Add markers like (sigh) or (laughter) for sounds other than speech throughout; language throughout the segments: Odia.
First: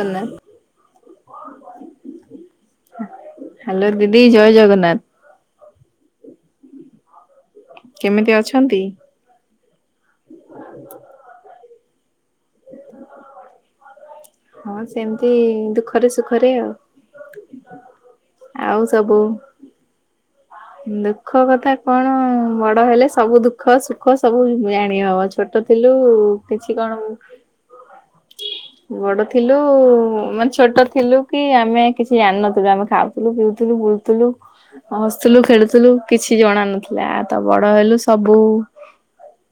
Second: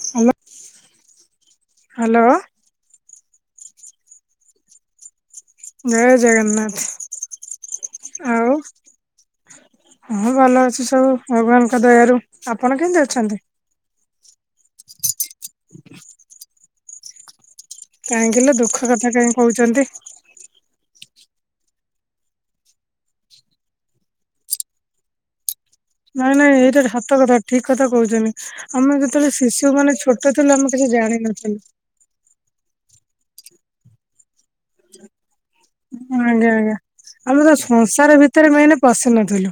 ହାଲୋ। ହ୍ୟାଲୋ ହ୍ୟାଲୋ ହାଲୋ ଦିଦି ଜୟ ଜଗନ୍ନାଥ। ଜୟ ଜଗନ୍ନାଥ। କେମିତି ଆଉ ଅଛନ୍ତି? ହଁ ଭଲ ଅଛି ସବୁ ଭଗବାନଙ୍କ ଦୟାରୁ। ଆପଣ କେମିତି ଅଛନ୍ତି? ହଁ ସେମିତି ଦୁଃଖରେ ସୁଖରେ ଆଉ। କାହିଁକି ଲୋ ଦୁଃଖ କଥା କାହିଁ କହୁଛନ୍ତି। ହଁ। ଦୁଃଖ କଥା କଣ ବଡ ହେଲେ ସବୁ ଦୁଃଖ ସୁଖ ସବୁ ଜାଣି ହବ ଅଛି। ଛୋଟ ଥିଲୁ କିଛି କଣ ଠିକ୍ କଥା କହୁଛନ୍ତି। ଆମେ ବଡ ଯେତେବେଳେ ଥିଲୁ ଶିଶୁ ମାନେ ଛୋଟ ଥିଲୁ ମାନେ ଆମେ ଛୋଟ କିଛି ଥିଲୁ କି ଜାଣିନଥିଲୁ ଆମେ କିଛି ଜାଣିନଥିଲୁ ଆମେ ଖାଉଥିଲୁ ପିଉଥିଲୁ ବୁଲୁଥିଲୁ। ହସୁଥିଲୁ ଖେଳୁଥିଲୁ କିଛି ଆଜ୍ଞା ଜଣ ଆଜ୍ଞା। ନଥିଲା ତ ଆମେ ବଡ ହେଲୁ ସଂସାର ସବୁ ଭିତରେ ମେନ ପଶି ନଥିଲୁ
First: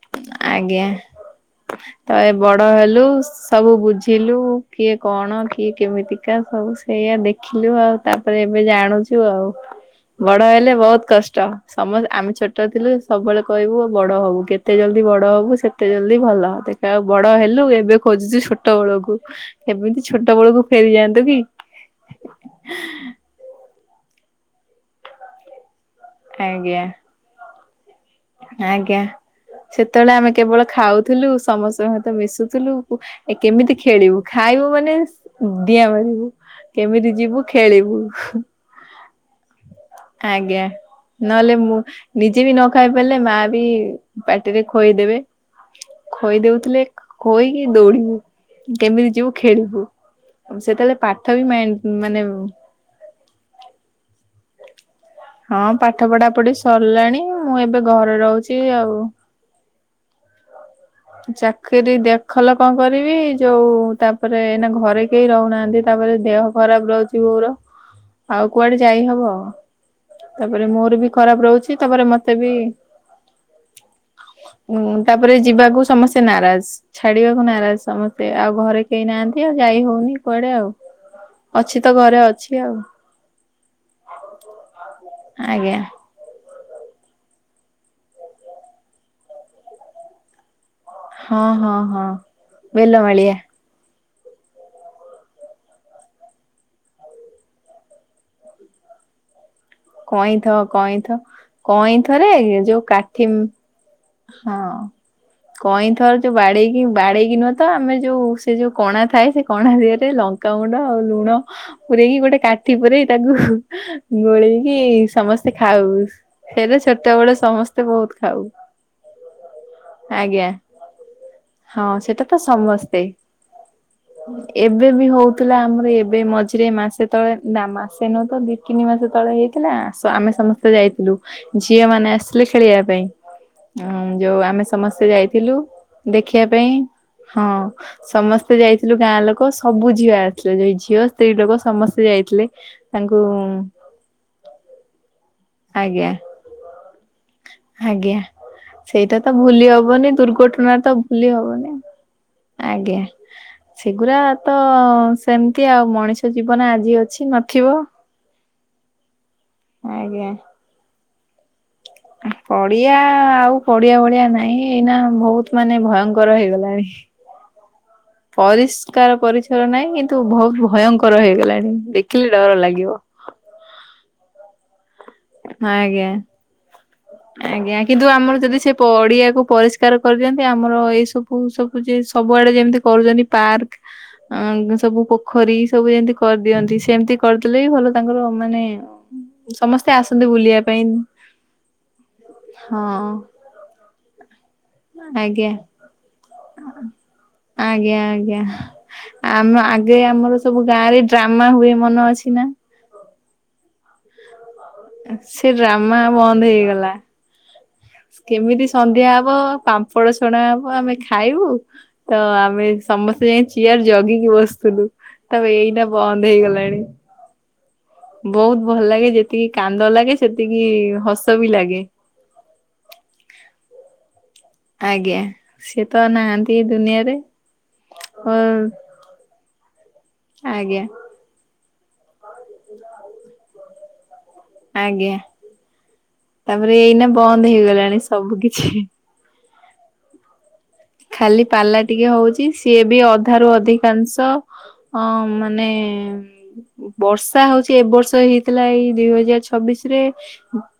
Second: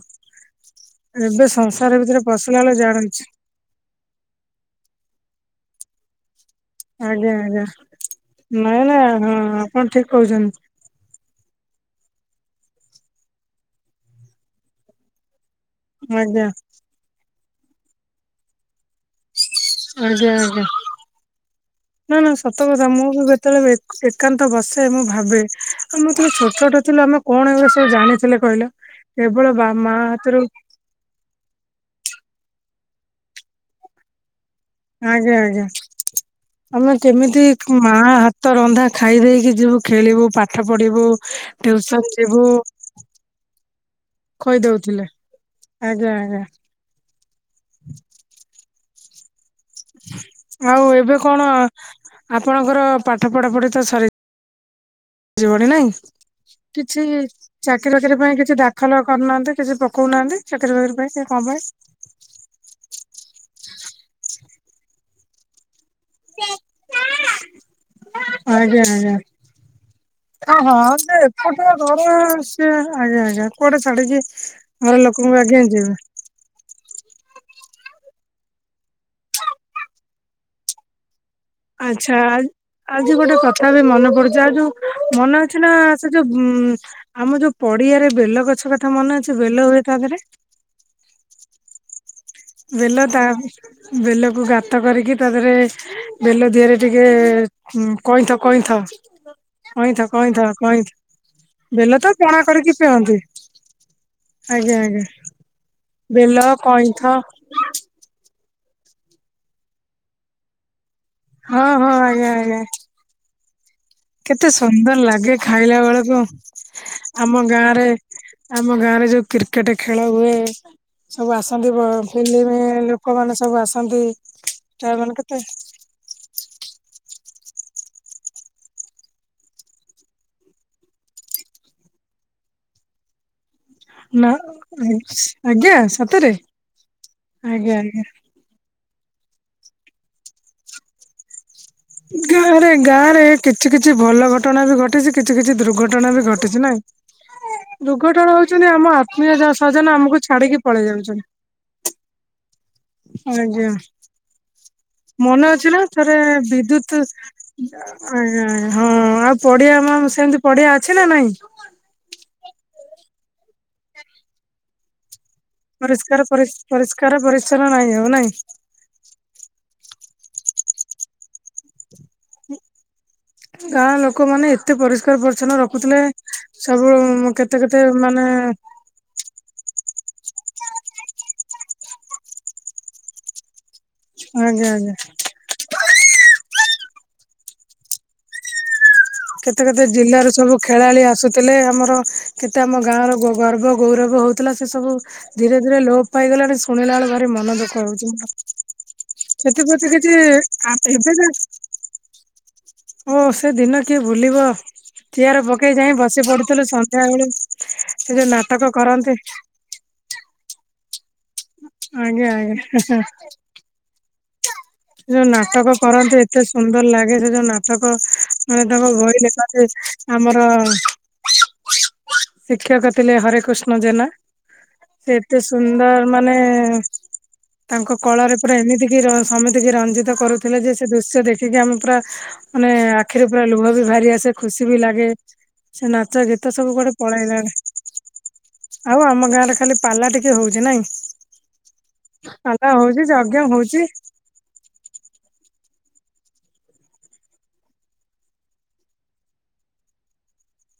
ଆଜ୍ଞା। ଏବେ ସଂସାର ଭିତରେ ତ ଏ ପଶିଲା ବଡ ବେଳେ ହେଲୁ। ଜାଣୁଛି। ସବୁ ବୁଝିଲୁ କିଏ କଣ କିଏ କେମିତିକା ସବୁ ଏଇଆ ଆଜ୍ଞା ଆଜ୍ଞା ଦେଖିଲୁ ଆଉ ତାପରେ ଏବେ ନାଇଁ ନାଇଁ ଜାଣୁଛୁ ହଁ ଆଉ ଆପଣ ଠିକ ବଡ କହୁଛନ୍ତି ହେଲେ ବୋହୁତ୍ କଷ୍ଟ। ସମସ୍ତେ ଆମେ ଛୋଟ ଥିଲୁ ସବୁବେଳେ କହିବୁ ବଡ ହବୁ କେତେ ଜଲ୍ଦି ବଡ ହବୁ ସେ ଏତେ ଜଲଦି ଭଲ ଆଜ୍ଞା ଦେଖିଲା ବେଳୁ ବଡ ହେଲୁ ଏବେ ଖୋଜୁଛୁ ଛୋଟ ବେଳକୁ ଏମିତି ଆଜ୍ଞା ଛୋଟ ଆଜ୍ଞା। ବେଳକୁ ଫେରିଯାଆନ୍ତୁ କି? ନା ନା ସତ କଥା ମୁଁ କେତବେଳେ ଏକାନ୍ତ ବସେ ମୁଁ ଭାବେ ଆମ ତ ଛୋଟ ଛୋଟ ଆଜ୍ଞା ଥିଲ ଆମେ କଣ ଏବେ ସେ ଜାଣୁ ଆଜ୍ଞା ସେତେବେଳେ ଆମେ ହାତରୁ କେବଳ ଖାଉ। ଥିଲୁ ସମସ୍ତେ ସତ ମିଶୁଥିଲୁ ଏ କେମିତି ଖେଳିବୁ ଖାଇବୁ ମାନେ ଆଜ୍ଞା ଆଜ୍ଞା (unintelligible) ଆମେ ଯିବୁ କେମିତି ମା ଖେଳିବୁ। ହାତ ରନ୍ଧା ଖାଇ ଦେଇେଇକି ଯିବୁ ଖେଳିବୁ ଆଜ୍ଞା ପାଠ ପଢିବୁ। ନହେଲେ ମୁଁ ଟିଉସନ ଯିବୁ ନିଜେ ବି ନ ଖାଇବ ବୋଇଲେ ମା ବି ପାଟିରେ ଖଇ କହିଦଉଥିଲେ ଦେବେ ଆଜ୍ଞା ଆଜ୍ଞା ଖଇଦଉଥିଲେ। ଖୋଇକି ଦୌଡିବି କେମିତି ଯିବୁ ଖେଳିବୁ ଆଉ ସେତେବେଳେ ଏବେ ପାଠ ବି କଣ ମାଇଣ୍ଡ ମାନେ ଆପଣଙ୍କର ପାଠ ପଢାପଢି ତ ସରି (unintelligible) ଜୀ ଭଣ (unintelligible) ହଁ ନାଇଁ ପାଠ ପଢା ପଢି କିଛି ସରିଲାଣି ମୁଁ ଏବେ ଚାକିରି ଘରେ ବାକିରି ପାଇଁ କିଛି ରହୁଛି ଆଉ ଦାଖଲ କରୁନାହାନ୍ତି। କିଛି ପକୋଉନାହାନ୍ତି? ଚାକେରି ବାକେରି ପାଇଁ? କି କଣ ପାଇଁ ଚାକିରି ଦେଖଲ କଣ କରିବି। ଯୋଉ ତାପରେ ଏଇନା ଘରେ କେହି ରହୁନାହାନ୍ତି। ତାପରେ ଦେହ ଖରାପ ରହୁଚି ବୋଉର। ଆଉ କୁଆଡେ ଯାଇ ହେବ। ହଁ ହଁ ସେ ଏକୁଟିଆ ତାପରେ ମତେ ଘରେ ବି ସେ, ଆଜ୍ଞା ଆଜ୍ଞା, କୁଆଡେ ଛାଡ଼ିକି ଯିବେ। ଉଁ ତାପରେ ଯିବାକୁ ସମସ୍ତେ ନାରାଜ। ଛାଡିବାକୁ ନାରାଜ ସମସ୍ତେ ଆଉ ଘରେ କେହି ନାହାନ୍ତି। ଆଉ ଯାଇ ହଉନି କୁଆଡେ ଆଉ। ଅଛି ତ ଘରେ ଆଚ୍ଛା ଆଜ ଅଛି ଆଉ ଆଜି ଗୋଟେ କଥା ବି ମନେ ପଡୁଚି। ଆଉ ଯୋଉ ମନେ ଅଛି ନା ଆଜ୍ଞା ସେ ଯୋଉ ଉଁ ଆମ ଯୋଉ ପଡିଆରେ ବେଲ ଗଛ କଥା ମନେ ଅଛି। ବେଲ ହୁଏ ତା ଦେହରେ। ହଁ ହଁ ହଁ। ବେଲ ତା ବେଲମାଳିଆ ବେଲକୁ ଗାତ କରିକି ତା ଦେହରେ ବେଲ ଦିହରେ ଟିକେ ଏ କଇଁଥ, କଇଁଥ। କଇଁଥ, କଇଁଥ, କଇଁଥ ବେଲ ତ କଇଁଥରେ ପଣା କରିକି ଯୋଉ ପିଅନ୍ତି। କାଠି ହଁ ଆଜ୍ଞା ଆଜ୍ଞା କଇଁଥ ର ଯୋଉ ବେଲ ବାଡେଇକି କଇଁଥ ବାଡେଇକି ନୁହଁ ତ ଆମେ ଯୋଉ ସେ ଯୋଉ କଣା ଥାଏ। ସେ କଣା ଦିହରେ ଲଙ୍କାଗୁଣ୍ଡ ଆଉ ଲୁଣ ହଁ ହଁ ପୂରେଇକି, ଆଜ୍ଞା ଗୋଟେ ଆଜ୍ଞା କାଠି ପୁରେଇ ତାକୁ କେତେ ଗୋଳେଇକି ସୁନ୍ଦର ଲାଗେ ସମସ୍ତେ ଖାଇଲା ଖାଉ। ବେଳକୁ ହେରେ ଛୋଟ ବେଳେ ଆମ ଗାଁ ସମସ୍ତେ ରେ ବହୁତ ଖାଉ। ଆମ ଗାଁ ରେ ଯୋଉ କ୍ରିକେଟ ଖେଳ ଆଜ୍ଞା। ହୁଏ-ଏ-ଏ। ସବୁ ଆସନ୍ତି ବ ହଁ ସେଟା ତ ଫିଲ୍ମି-ଇ-ଇ ସମସ୍ତେ ଲୋକମାନେ ସବୁ ଆସନ୍ତି ଏବେ ଆ ବି ମାନେ କେତେ ହଉଥିଲା ଆମର ଏବେ ମଝିରେ ମାସ୍ ଯେତେବେଳେ ଦା ମାସେ ନୁହଁ ତ ଦି, ତିନି ମାସ ତଳେ ହେଇଥିଲା ଆସ ଆମେ ସମସ୍ତେ ଯାଇଥିଲୁ। ଝିଅ ମାନେ ଆସିଥିଲେ ଖେଳିବା ପାଇଁ। ହଁ ନା ଯୋଉ ଆମେ ସମସ୍ତେ ଯାଇଥିଲୁ ଆଜ୍ଞା ସତରେ ଦେଖିବା ପାଇଁ ହଁ ଆଜ୍ଞା ଆଜ୍ଞା। ସମସ୍ ତେ ଯାଇଥିଲୁ ଗାଁ ଲୋକ ସବୁ ଝିଅ ଆସିଥିଲେ। ଯଉ ଝିଅ ସ୍ତ୍ରୀ ଲୋକ ସମସ୍ ଗା ରେ ଗାଁ ରେ କିଛି କିଛି କିଛି ଭଲ ଘଟଣା ବି ଘଟିଚି, କିଛି କିଛି ଆଜ୍ଞା ଦୁର୍ଘଟଣା ବି ଘଟିଚି ନାଇଁ? ଆଜ୍ଞା, ଦୁର୍ଘଟଣା ହଉଛନ୍ତି ଆମ ସେଇଟା ଆତ୍ମୀୟ ତ ଭୁଲି ସଜନ ହବନି। ଆମକୁ ଛାଡିକି ଦୁର୍ଘଟଣା ପଳେଇ ତ ଯାଉଛନ୍ତି ଭୁଲି ହବନି। ଆଜ୍ଞା, ଆଜ୍ଞା। ସେଗୁରା ତ-ଅ-ଅ ସେମିତି ଆଉ ମଣିଷ ଜୀବନ ତୁ ଆଜି ତୁ ଅଛି ନଥିବ। ଆ ଆଜ୍ଞା ଆଜ୍ଞା ହଁ ଆଉ ପଡିଆ ଆମମ୍ ଆଜ୍ଞା। ସେମିତି ପଡିଆ ଅଛି ନା ନାଇଁ? ପଡିଆ-ଆ-ଆ-ଆ ଆଉ ପଡିଆ ଭଳିଆ ନାହିଁ ଏଇନା ବହୁତ୍ ମାନେ ପରିଷ୍କାର ଭୟଙ୍କର ପରି ହେଇଗଲାଣି ପରିଷ୍କାର ପରିଚ୍ଛନ୍ନ ନାହିଁ ଆଉ ନାଇଁ ପରିଷ୍ କାର ପରିଛର ନାହିଁ କିନ୍ତୁ ବହୁତ ଭୟଙ୍କର ହେଇଗଲାଣି। ଦେଖିଲେ ଡର ଲାଗିବ। ଗାଁ ଲୋକମାନେ ଏ କେତେ ପରିଷ୍କାର ପରିଚ୍ଛନ୍ନ ରଖୁଥିଲେ। ଆଜ୍ଞା। ସବୁ-ଉ-ଉ-ଉ କେତେ କେତେ ମାନେ-ଏ-ଏ ପଡ଼ିଆକୁ ପରିଷ୍କାର କରିଦିଅନ୍ତି। ଆମର ଏଇସବୁ ସବୁ ଯେ ସବୁଆଡ଼େ ଯେମିତି କରୁଚନ୍ତି ପାର୍କ। ଆଜ୍ଞା ଅଂ ଆଜ୍ଞା ସବୁ ପୋ ଖରୀ ସବୁ ଏମିତି କରିଦିଅନ୍ତି। ସେମିତି କରିଦେଲେ ବି ଭଲ ତାଙ୍କର-ଅ-ଅ ମାନେ କେତେ କେତେ ସମସ୍ତେ ଆସନ୍ତି ଜିଲ୍ଲାର ସବୁ ବୁଲିବା ପାଇଁ ଖେଳାଳି ଆସୁଥିଲେ। ଆମର କେତେ ଆମ ଗାଁ ହଁ ର ଗ ଗର୍ବ ଗୌରବ ହଉଥିଲା। ସେ ସବୁ ଆଜ୍ଞା ଧୀରେ ଧୀରେ ଲୋପ ପାଇଗଲାଣି ଶୁଣିଲା ବେଳୁ ଭାରି ମନ ଦୁଃଖ ଆଜ୍ଞା ହଉଚି। ଆଜ୍ଞା। ଆମ ସେଥିପ୍ରତି ଆଗେ ଆମର କିଛି-ଇ-ଇ-ଇ ସବୁ ଗାଁ ରେ ଡ୍ରାମା ହୁଏ ମନେ ଅଛି ନା? ଓ ସେ ଦିନ କିଏ ଭୁଲିବ। ଚେଆର ସେ ପକେଇ ଡ୍ରାମା ଯାଇ ବସି ବନ୍ଦ ପଡୁଥିଲୁ ହେଇଗଲା। ସନ୍ଧ୍ୟା ବେଳେ। ସେ ଯୋଉ ନାଟକ କରନ୍ତି। ଫଳ ଶୁଣା ହେବ ଆମେ ଖାଇବୁ। ତ ଆଜ୍ଞା ଆମେ ଆଜ୍ଞା ସମସ୍ତେ ଯାଇ ଚେୟାର ଜଗିକି ବସି ଯୋଉ ନାଟକ କରନ୍ତିୁ ଏତେ ସୁନ୍ଦର ଲାଗେ। ସେ ଯୋଉ ନାଟକ ବହୁତ ମାନେ ଭଲ ତାଙ୍କ ଲାଗେ ବହି ଲେଖା ଯେତିକି କାନ୍ଦ ଲାଗେ ସେତିକି ହସ ଆମର-ଅ-ଅ-ଅ ବି ଲାଗେ। ଶିକ୍ଷକ ଥିଲେ ହରେ କୃଷ୍ଣ ଜେନା। ଆଜ୍ଞା ସେ ଏତେ ସେ ତ ସୁନ୍ଦର ନାହାନ୍ତି ଏ ମାନେ-ଏ-ଏ-ଏ ଦୁନିଆରେ ତାଙ୍କ ଓ କଳରେ ପୁରା ଏମିତି କି ର ସମିତିକ ରଞ୍ଜିତ କରୁଥିଲେ ଯେ ଆଜ୍ଞା ସେ ଦୃଶ୍ୟ ଦେଖିକି ଆମେ ପୁରା ମାନେ-ଏ-ଏ ଆଖିରେ ପୁରା ଲୁହ ବି ବାହାରି ଆସେ ଖୁସି ବି ଲାଗେ। ଆଜ୍ଞା ସେ ନାଚ ଗୀତ ତାପରେ ସବୁ କୁଆଡେ ସବୁ ଏଇନା ବନ୍ଦ ପଳେଇଲାଣି ହେଇଗଲାଣି ସବୁ କିଛି। ଆଉ ଆମ ଗାଁରେ ଖାଲି ପାଲା ଟିକେ ହଉଛି ନାଇଁ? ଖାଲି ପାଲା ଟିକେ ହଉଚି ପାଲା ସିଏ ବି ହଉଛି ଯଜ୍ଞ ଅଧାରୁୁ ହଉଛି ଅଧିକାଂଶ ଅ ମାନେ-ଏ-ଏ-ଏ ବର୍ଷା ହଉଛି ଏବ ବର୍ଷ ହେଇଥିଲା ଏଇ ଦୁଇ ହଜାର ଛବିଶ ରେ।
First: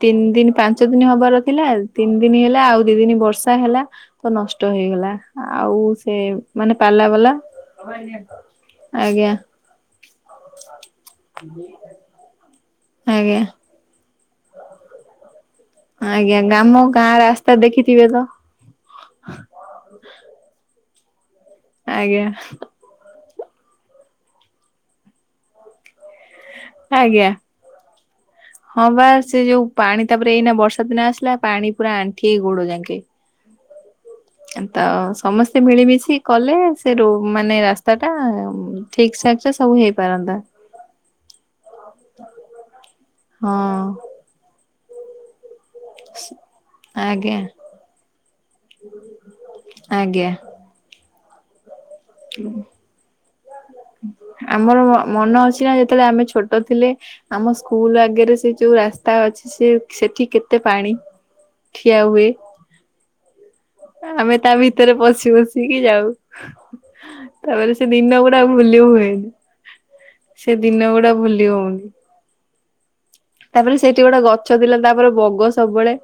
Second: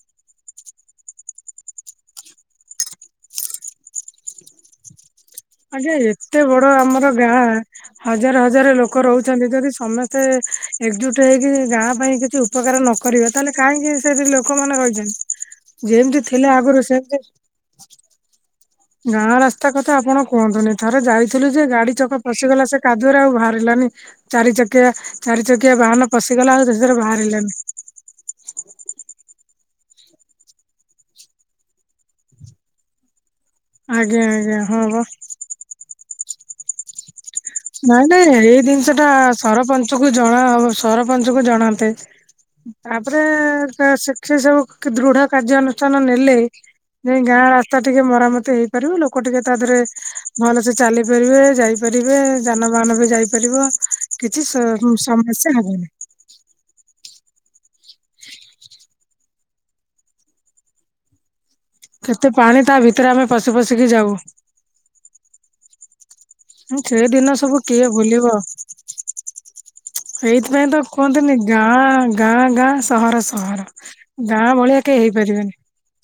ତିନି ଦିନ ପାଞ୍ଚ ଦିନ ହବାର ଥିଲା ତିନି ଦିନ ହେଲା ଆଉ ଦି ଦିନ ବର୍ଷା ହେଲା। ତ ନଷ୍ଟ ହେଇଗଲା। ଆଉ ଆଗେ ସେ ଏତେ ବଡ ମାନେ ପାଲା ଆମର ବାଲା ଗାଁ-ଆ-ଆ ହଜାର ହଜାର ଲୋକ ଆଜ୍ଞା ରହୁଛନ୍ତି ଯଦି ସମସ୍ତେ ଏକଜୁଟ ହେଇକି ଗାଁ ପାଇଁ କିଛି ଉ ଉପକାର ନ କରିବା, ଆଜ୍ଞା ତାହେଲେ କାହିଁକି ସେଠି ଲୋକମାନେ ରହିଚନ୍ତି? ଯେମିତି ଆଜ୍ଞା ଥିଲେ ଗ୍ରାମ ଆଗରୁ, ଗାଁ ସେମତି ରାସ୍ତା ଦେଖିଥିବେ ତ ଗାଁ ରାସ୍ତା କଥା ଆପଣ କୁହନ୍ତୁନି ଥରେ ଯାଇଥିଲୁ ଯେ ଗାଡି ଚକ ଆଜ୍ଞା ପଶିଗଲା ସେ କାଦୁଅରେ ଆଉ ବାହାରିଲାନି, ଚାରି ଚକିଆ, ଚାରି ଚକିଆ ବାହାନ ପଶିଗଲା ଆଉ ଶେଷରେ ଆଜ୍ଞା ବାହାରିଲାନି। (unintelligible) ହଁ ପା, ସେ ଯୋଉ ପାଣି ତାପରେ ଏଇନା ବର୍ଷା ଦିନ ଆସିଲା, ପାଣି ପୁରା ଆଣ୍ଠିଏ, ଇ ଗୋଡ ଯାଙ୍କେ। ଆଜ୍ଞା ଆଜ୍ଞା ହଁ ତ ବା ସମସ୍ତେ ମିଳିମିଶି କଲେ ସେ ରୋ ମାନେ, ରାସ୍ତା ନାଇଁ ଟା ନାଇଁ ଏଇ ଜିନିଷ ଟା ଠିକ୍ ଠାକ୍ ରେ ସବୁ ସରପଞ୍ଚ କୁ ହେଇପାରନ୍ତା? ଜଣା ସରପଞ୍ଚ କୁ ଜଣାନ୍ତେ, ତାପରେ ହଁ ସେଠି ସବୁ କି ଦୃଢ କାର୍ଯ୍ୟାନୁଷ୍ (unintelligible) ନେଲେ, ଯାଇଁ ଆଜ୍ଞା ଗାଁ ରାସ୍ତା ଟିକେ ମରାମତି ହେଇପାରିବ, ଲୋକ ଟିକେ ତା ଦେହରେ ଆଜ୍ଞା ଭଲସେ ଚାଲିପାରିବେ, ଯାଇପାରିବେ। ଯାନବାହାନ ବି ଯାଇପାରିବ, କିଛି ସ ଆମର ମନ ସମସ୍ୟା ଅଛି ନା ହବନି। ଯେତେବେଳେ ଆମେ ଛୋଟ୍ ଟ ଥିଲେ ଆମ ସ୍କୁଲ୍ ଆଗରେ ସେ ଯୋଉ ରାସ୍ତା ଅଛି, ସେ ସେଠି କେତେ ପାଣି? ଠିଆ ହୁଏ କେତେ ପାଣି, ତା ଭିତରେ ଆମେ ପଶି ପଶିକି ଯାଉ। ଆମେ ତା ଭିତରେ ପଶି ପଶିକି ଯାଉ। ସେ ଦିନ ସବୁ ତାପରେ ସେ ଦିନ ଗୁଡା ଭୁଲି ହୁଏନି। ସେ ହେଇଥିପାଇଁ ତ ଦିନ ଗୁଡା କୁହନ୍ତିନି, ଭୁଲି ହଉନି। ଗାଁ ଗାଁ ଗାଁ, ସହର ସହର। ତାପରେ ସେଇଠି ଗୋଟେ ଗାଁ ଗଛ ଥିଲା, ଭଳିଆ କେହି ତାପରେ ବଗ ହେଇପାରିବେନି ସବୁବେଳେ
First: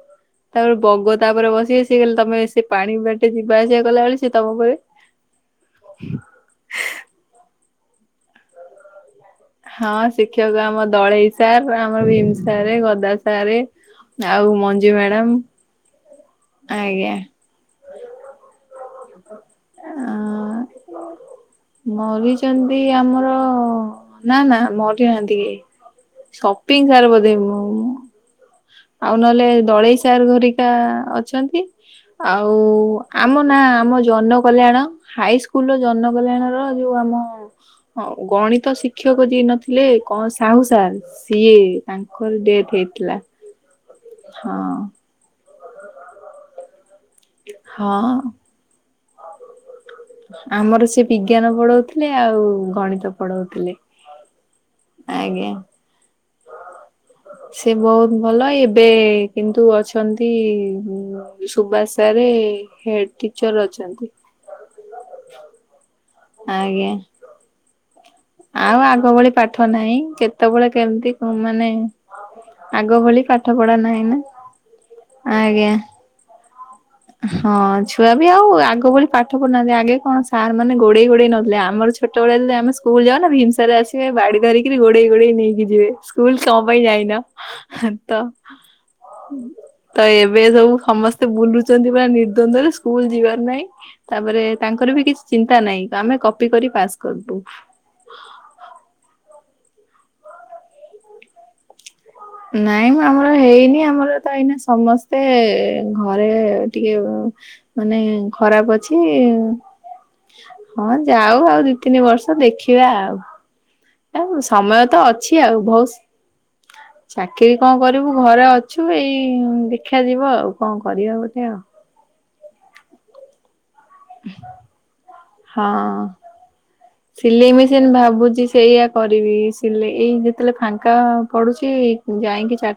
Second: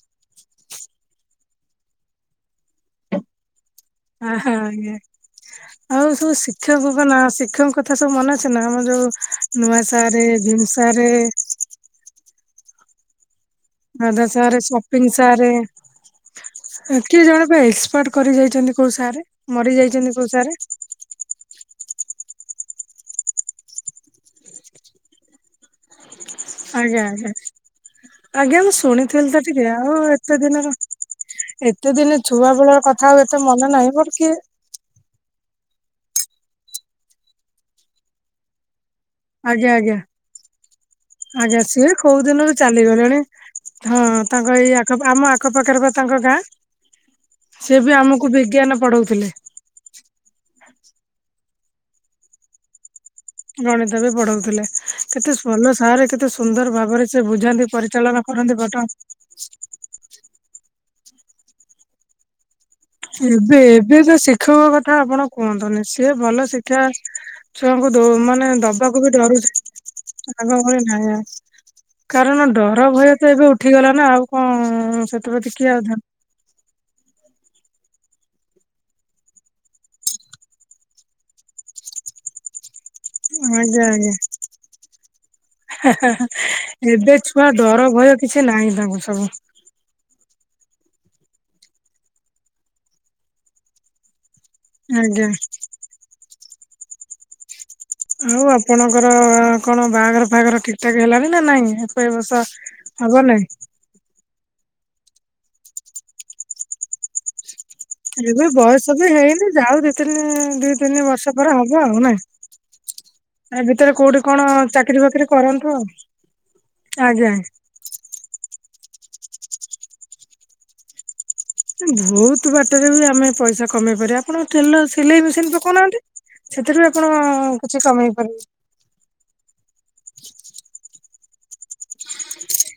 ତାପରେ ବଗ ତାପରେ ବସିବେ, ସେ ଖାଲି ତମେ ସେ ପାଣି ବାଟ୍ ସେ ଯିବାଆସିବା କଲାବେଳେ ସିଏ ହ ତମ ହଁ ଉପରେ ଆଜ୍ଞା, ଆଉ ସବୁ ଶିକ୍ଷକଙ୍କ ନାଁ, ଶିକ୍ଷକଙ୍କ କଥା ସବୁ ମନେ ଅଛି ନା? ଆମର ଯୋଉ ନୂଆ ସାରେ, ଭିମ୍ ସାରେ ଯଉ ଆମର ଭୀମସାରେ, ଗଦାସାରେ ଗଦା ସାରେ, ସପିଙ୍ଗ୍ ସାରେ, ଆଜ୍ଞା। କିଏ ଜଣେ (unintelligible) ଏକ୍ସପର୍ଟ କରି ଯାଇଚନ୍ତି କୋଉ ସାରେ, ମରି ଯାଇଚନ୍ତି କୋଉ ସାରେ? (unintelligible) ମରିଚନ୍ତି ଆମର, ନା ନା ମରିନାହାନ୍ତି କେହି। ଶପିଂ ଆଜ୍ଞା ସାର୍ ଆଜ୍ଞା ବୋଧେ (unintelligible) ଆଜ୍ଞା ମୁଁ ଆଉ ଶୁଣିଥିଲି ତ ନହେଲେ ଟିକେ ଆଉ ଦଳେଇ ସାର୍ ଏତେ ଘରିକା ଦିନର ଅଛନ୍ତି ଏତେ ଦିନ ଛୁଆ ଆଉ ବେଳର କଥା ଆଉ ଆମ ଏତେ ନା, ମନେ ନାହିଁ ଆମ ବଟ କିଏ ଜନ କଲ୍ୟାଣ ହାଇ ସ୍କୁଲର ଜନ କଲ୍ୟାଣ ର ଯୋଉ ଆମ ଗଣିତ ଶିକ୍ଷ୍ ଶିକ୍ଷକ ଯିଏ ଆଜ୍ଞା ନଥିଲେ? ଆଜ୍ଞା କଣ ସାହୁ ସାର୍, ସିଏ, ଆଜ୍ଞା କୋଉ ତାଙ୍କର ଦିନରୁ ଡେଥ୍ ଚାଲିଗଲେଣି ହେଇଥିଲା। ହଁ ତାଙ୍କ ହଁ। ଏଇ ଆଖ ପା, ଆମ ଆଖପାଖରେ ପା ତାଙ୍କ ଗାଁ। ସେ ବି ହଁ ଆମକୁ ବିଜ୍ଞାନ ପଢଉଥିଲେ। ଆମର ସେ ବିଜ୍ଞାନ ପଢଉଥିଲେ, ଆଉ ଗଣିତ ପଢଉଥିଲେ। ଗଣିତ ବି ପଢଉଥିଲେ, କେତେ ଆଜ୍ଞା। ଭଲ ସାରେ, କେତେ ସୁନ୍ଦର ଭାବରେ ସେ ବୁଝାନ୍ତି, ବହୁତ ପରିଚାଳନା ଭଲ କରନ୍ତି, ବଟ୍ ଏବେ କିନ୍ତୁ ଅଛନ୍ତି ଉମ୍ ସୁବାସ ସାରେ ହେଡ ଟିଚର ଏବେ ଏବେ ଅଛନ୍ତି ଯଉ ଶିକ୍ଷକ କଥା ଆପଣ କୁହନ୍ତୁନି, ସିଏ ଭଲ ଶିକ୍ଷା ଆଜ୍ଞା। ଛୁଆଙ୍କୁ ଦୋ ମାନେ ଆଉ ଦବାକୁ ଆଗ ବି ଭଳି ପାଠ ଡରୁଚନ୍ତି, ନାହିଁ ଆଗ କେତେବେଳେ ଭଳି ନାଇଁ କେମିତି ଆଉ। ମାନେ କାରଣ ଡର ଆଗ ଭୟ ଭଳି ତ ପାଠ ଏବେ ପଢା ଉଠିଗଲା ନାହିଁ ନା, ଆଉ କଣ, ସେଥିପ୍ରତି କିଏ ଆଜ୍ଞା ଆଉ ଧ୍ଯାନ ହଁ ଛୁଆ ବି ଆଉ ଆଗ ଭଳି ପାଠ ପଢୁନାହାନ୍ତି, ଆଗେ କଣ ସାର୍ ମାନେ ଗୋଡେଇ ଗୋଡେଇ ନଉଥିଲେ, ଆମର ଛୋଟ ବେଳେ ହେଲେ ଆମେସ୍ ସ୍କୁଲ ଯାଉ ନା ଧ୍ୟାନ ଭିମସାରେ ଆଜ୍ଞା ଆସିବେ ଆଜ୍ଞା ବାଡି ଧରିକିରି ଗୋଡେଇ ଗୋଡେଇ ନେଇକି ଯିବେ, ସ୍କୁଲ ସଁ ପାଇଁ ଏବେ ଯାଇନ। ଛୁଆ ଡ଼ର ତ ଭୟ କିଛି ନାହିଁ ତାଙ୍କୁ ସବୁ। ତ ଏବେ ସବୁ ସମସ୍ତେ ବୁଲୁଚନ୍ତି ପରା ନିର୍ଦ୍ଦ୍ୱନ୍ଦରେ ସ୍କୁଲ ଯିବାର ନାହିଁ, ତାପରେ ତାଙ୍କର ବି କିଛି ଆଜ୍ଞା ଚିନ୍ତା ନାହିଁ ଆମେ କପି କରି ପାସ୍ କରିଦବୁ। ଆଉ ଆପଣଙ୍କର କଣ ବାହାଘର ଫାହାଘର ଠିକ ଠାକ ହେଲାଣିି ନା ନାଇଁ ଏପାଇ ଏବସ ନାଇଁ ମ ଆମର ହେଇନି ଆମର ତ ଏଇନା ସମସ୍ତେ ଘରେ ଟିକେ ମାନେ ଏବେ ଖରାପ ବୟସ ଅଛି, ବି ହେଇନି ଯାଉ ଦି ତିନି ଦି ହଁ ତିନି ବର୍ଷ ଯାଉ ଆଉ ଦି ତିନି ବର୍ଷ ଦେଖି ଦେଖିବା ଆଉ। ଏ ଭିତରେ କୋ ଆଉ ସମୟ ତ ଅଛି ଆଉ ବହୁତ, ଆଜ୍ଞା ଚାକିରୀ କଣ କରିବୁ ଘରେ ଅଛୁ ଏଇ ଦେଖା ଯିବ ଆଉ କଣ କରିଆ ଗୋଟେ ଆଉ। ଭଉତ ବାଟରେ ବି ଆମେ ପଇସା କମେଇ ପାରିବେ ଆପଣ ଟ୍ରେଲର ସିଲେଇ ମେସିନ ପକଉନାହାନ୍ତି ହଁ। ସେଥିରୁ ଆପଣ ସିଲେଇ କିଛି ମେସିନ୍ କମେଇ ଭାବୁଛି ପାରିବେ। ସେଇଆ କରିବି ସିଲେଇ ଏଇ ଯେତେବେଳେ ଫାଙ୍କା ପଡୁଚି ଯାଇଁକି ଚା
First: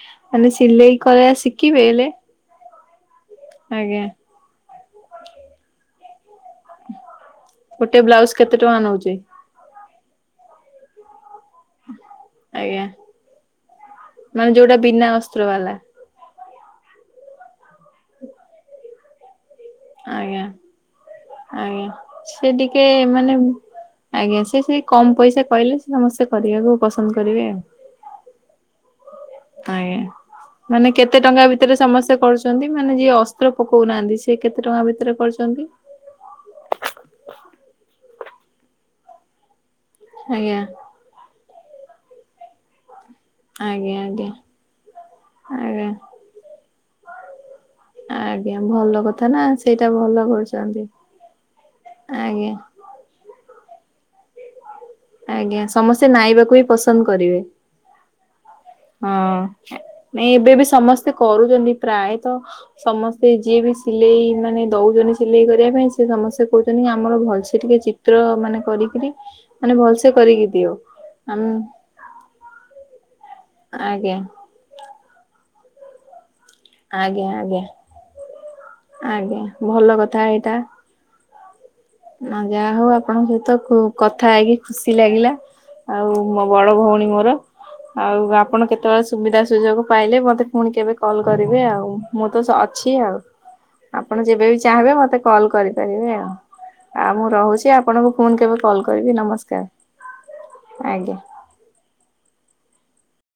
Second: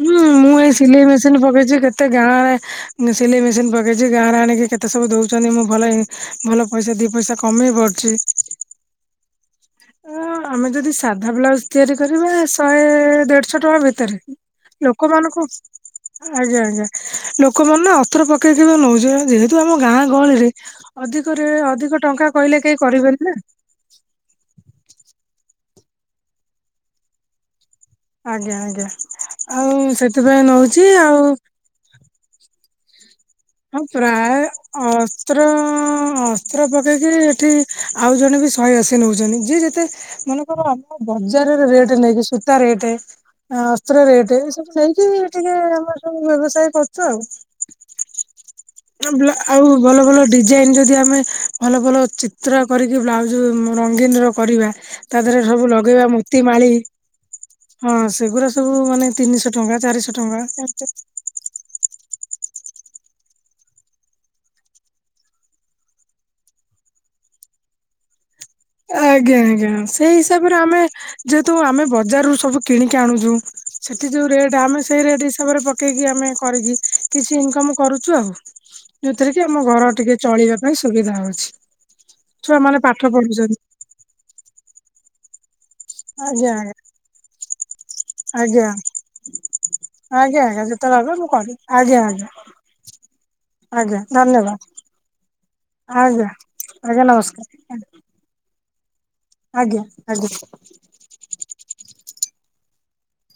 ହୁଁ ମୁଁ ଏଇ ସିଲେଇ ମେସିନ ପକେଇଚି ଶିଖିବି ହେଲେ କେତେ ଗାଁରେ ସିଲେଇ ମେସିନ ଆଜ୍ଞା ପକେଇଚି ଗାଁରେ ଆଣିକି କେତେ ଏତେ ସବୁ ଦଉଚନ୍ତି ମୁଁ ଭଲ ଭଲ ପଇସା ଦି ପଇସା କମେଇ ପରୁଚି। ଏତେ ଟଙ୍କା ନେଉଚି। ଆ ଆମେ ଯଦି ସାଧା ବ୍ଲାଉଜ ତିଆରି କରିବା ଶହେ ଆଜ୍ଞା। ଦେଢଶହ ଟଙ୍କା ଭିତରେ, ମାନେ ଯୋଉଟା ବିନା ଅସ୍ତ୍ର ଲୋକମାନଙ୍କୁ ବାଲା ଆଜ୍ଞା ଆଜ୍ଞା ଲୋକମାନେ ନା ଅସ୍ତ୍ର ପକେଇକିନା ନଉସନ୍ତି ଯେ କିନ୍ତୁ ଆମ ଗାଁ ଆଜ୍ଞା ଗହଳିରେ ଅଧିକରେ ଆଜ୍ଞା ଅଧିକ ଟଙ୍କା ସେ କହିଲେ କେହି ଟିକେ କରିବେନି ନା। ମାନେ ଆଜ୍ଞା ସେଇଥିପାଇଁ କମ ପଇସା କହିଲେ ସେ ସମସ୍ତେ କରିଆକୁ ପସନ୍ଦ କରିବେ ଆଉ। ଆଜ୍ଞା ଆଜ୍ଞା, ଆଉ ସେଥିପାଇଁ ନଉଚି ଆଉ ତିରେ ସମସ୍ତେ କରୁଚନ୍ତି ମାନେ ଯିଏ ଅ ହଁ ପ୍ରାୟ, ଅସ୍ତ୍ର କରୁଛନ୍ତି? ଅ ଅ ଅସ୍ତ୍ର ପକେଇକି ଏଠି, ଆଉ ଜଣେ ବି ଶହେ ଅସି ନଉଚନ୍ତି ଯିଏ ଯେତେ ଆଜ୍ଞା ମନେକର ବଜାରରେ ରେଟ୍ ନେଇକି, ସୂତା ରେଟ୍ ଆଁ ଆଜ୍ଞା ଅସ୍ତ୍ର ଆଜ୍ଞା ରେଟ୍ ଏ ସବୁ ନେଇକି ଟିକେ ଆଜ୍ଞା। ଆମର ସବୁ ବ୍ୟବସାୟ କରୁଚୁ ଆଉ। ଆଜ୍ଞା ଭଲ ଆଉ କଥା ବ୍ଲା, ନା ଆଉ ସେଇଟା ଭଲ ଭଲ ଡିଜାଇନ କରୁଛନ୍ତି ଯଦି ଆମେ ଭଲ ଭଲ ଆଜ୍ଞା। ଚିତ୍ର କରିକି ବ୍ଲାଉଜ ଉଁ ରଙ୍ଗୀନ ର କରିବା ତା ଦେହରେ ଆଜ୍ଞା ସବୁ ସମସ୍ତେ ଲଗେଇବା ମୋତି ନାଇବାକୁ ବି ମାଳି ପସନ୍ଦ କରିବେ। ହଁ ସେଗୁରା ସବୁ ମାନେ ତିନିଶହ ଟଙ୍କା, ଚାରିଶହ ଟଙ୍କା ଏମତି। କରୁଚନ୍ତି, ପ୍ରାୟତ ସମସ୍ତେ ଯିଏ ବି ସିଲେଇ ମାନେ ଦଉଚନ୍ତି ସିଲେଇ କରିଆ ପାଇଁ ସେ ସମସ୍ତେ କହୁଚନ୍ତି କି ଆମର ଭଲସେ ଟିକେ ଚି ତ୍ର ମାନେ କରିକିରି ଆଜ୍ଞା ଆଜ୍ଞା, ମାନେ ଭଲସେ ସେଇ କରିକି ହିସାବରେ ଦିଅ ଆମେ ଆମ ଯେହେତୁ ଆମେ ବଜାରରୁ ସବୁ କିଣିକି ଆଣୁଚୁ, ସେଠି ଆଜ୍ଞା ଯଉ ରେଟ ଆମେ ସେଇ ରେଟ୍ ହିସାବରେ ପକେଇକି ଆମେ କରିକି ଆଜ୍ଞା କିଛି ଆଜ୍ଞା। ଇନକମ କରୁଚୁ ଆଉ ଯୋଉଥିରେ ଆଜ୍ଞା କି ଆମ ଭଲ ଘର ଟିକେ କଥା ଚଳିବା ପାଇଁ ସୁବିଧା ହଉଛି। ଆ ଛୁଆ ଯାହା ମାନେ ହଉ ପାଠ ଆପଣଙ୍କ ସହିତ ପଢୁଛନ୍ତି କଥା ହେଇକି ଖୁସି ଲାଗିଲା। ଆଉ ମୋ ଆଜ୍ଞା ଆଜ୍ଞା। ବଡ ଭଉଣୀ ମୋର। ଆଉ ଆପଣ ଆଜ୍ଞା କେତେବେଳେ ସୁବିଧା ସୁଯୋଗ ପାଇଲେ ଆଜ୍ଞା ମତେ ଆଜ୍ଞା ପୁଣି କେବେ ଯେତେବେଳେ ହବ କଲ ମୁଁ କରିବି କରିବେ ଆଉ ଆଜ୍ଞା ଆଜ୍ଞା ମୁଁ ତ ସ ଅଛି ଆଉ, ଆଜ୍ଞା ଆପଣ ଧନ୍ୟବାଦ ଯେବେ ବି ଚାହିଁବେ ମତେ କଲ୍ କରିପାରିବେ ଆଜ୍ଞା। ଆଉ। ଆଜ୍ଞା ଆଉ ମୁଁ ନମସ୍କାର ରହୁଛି ଆପଣଙ୍କୁ ଫୋନ୍ କେବେ କଲ୍ କରିବି, ନମସ ଆଜ୍ଞା ଆଜ୍ଞା।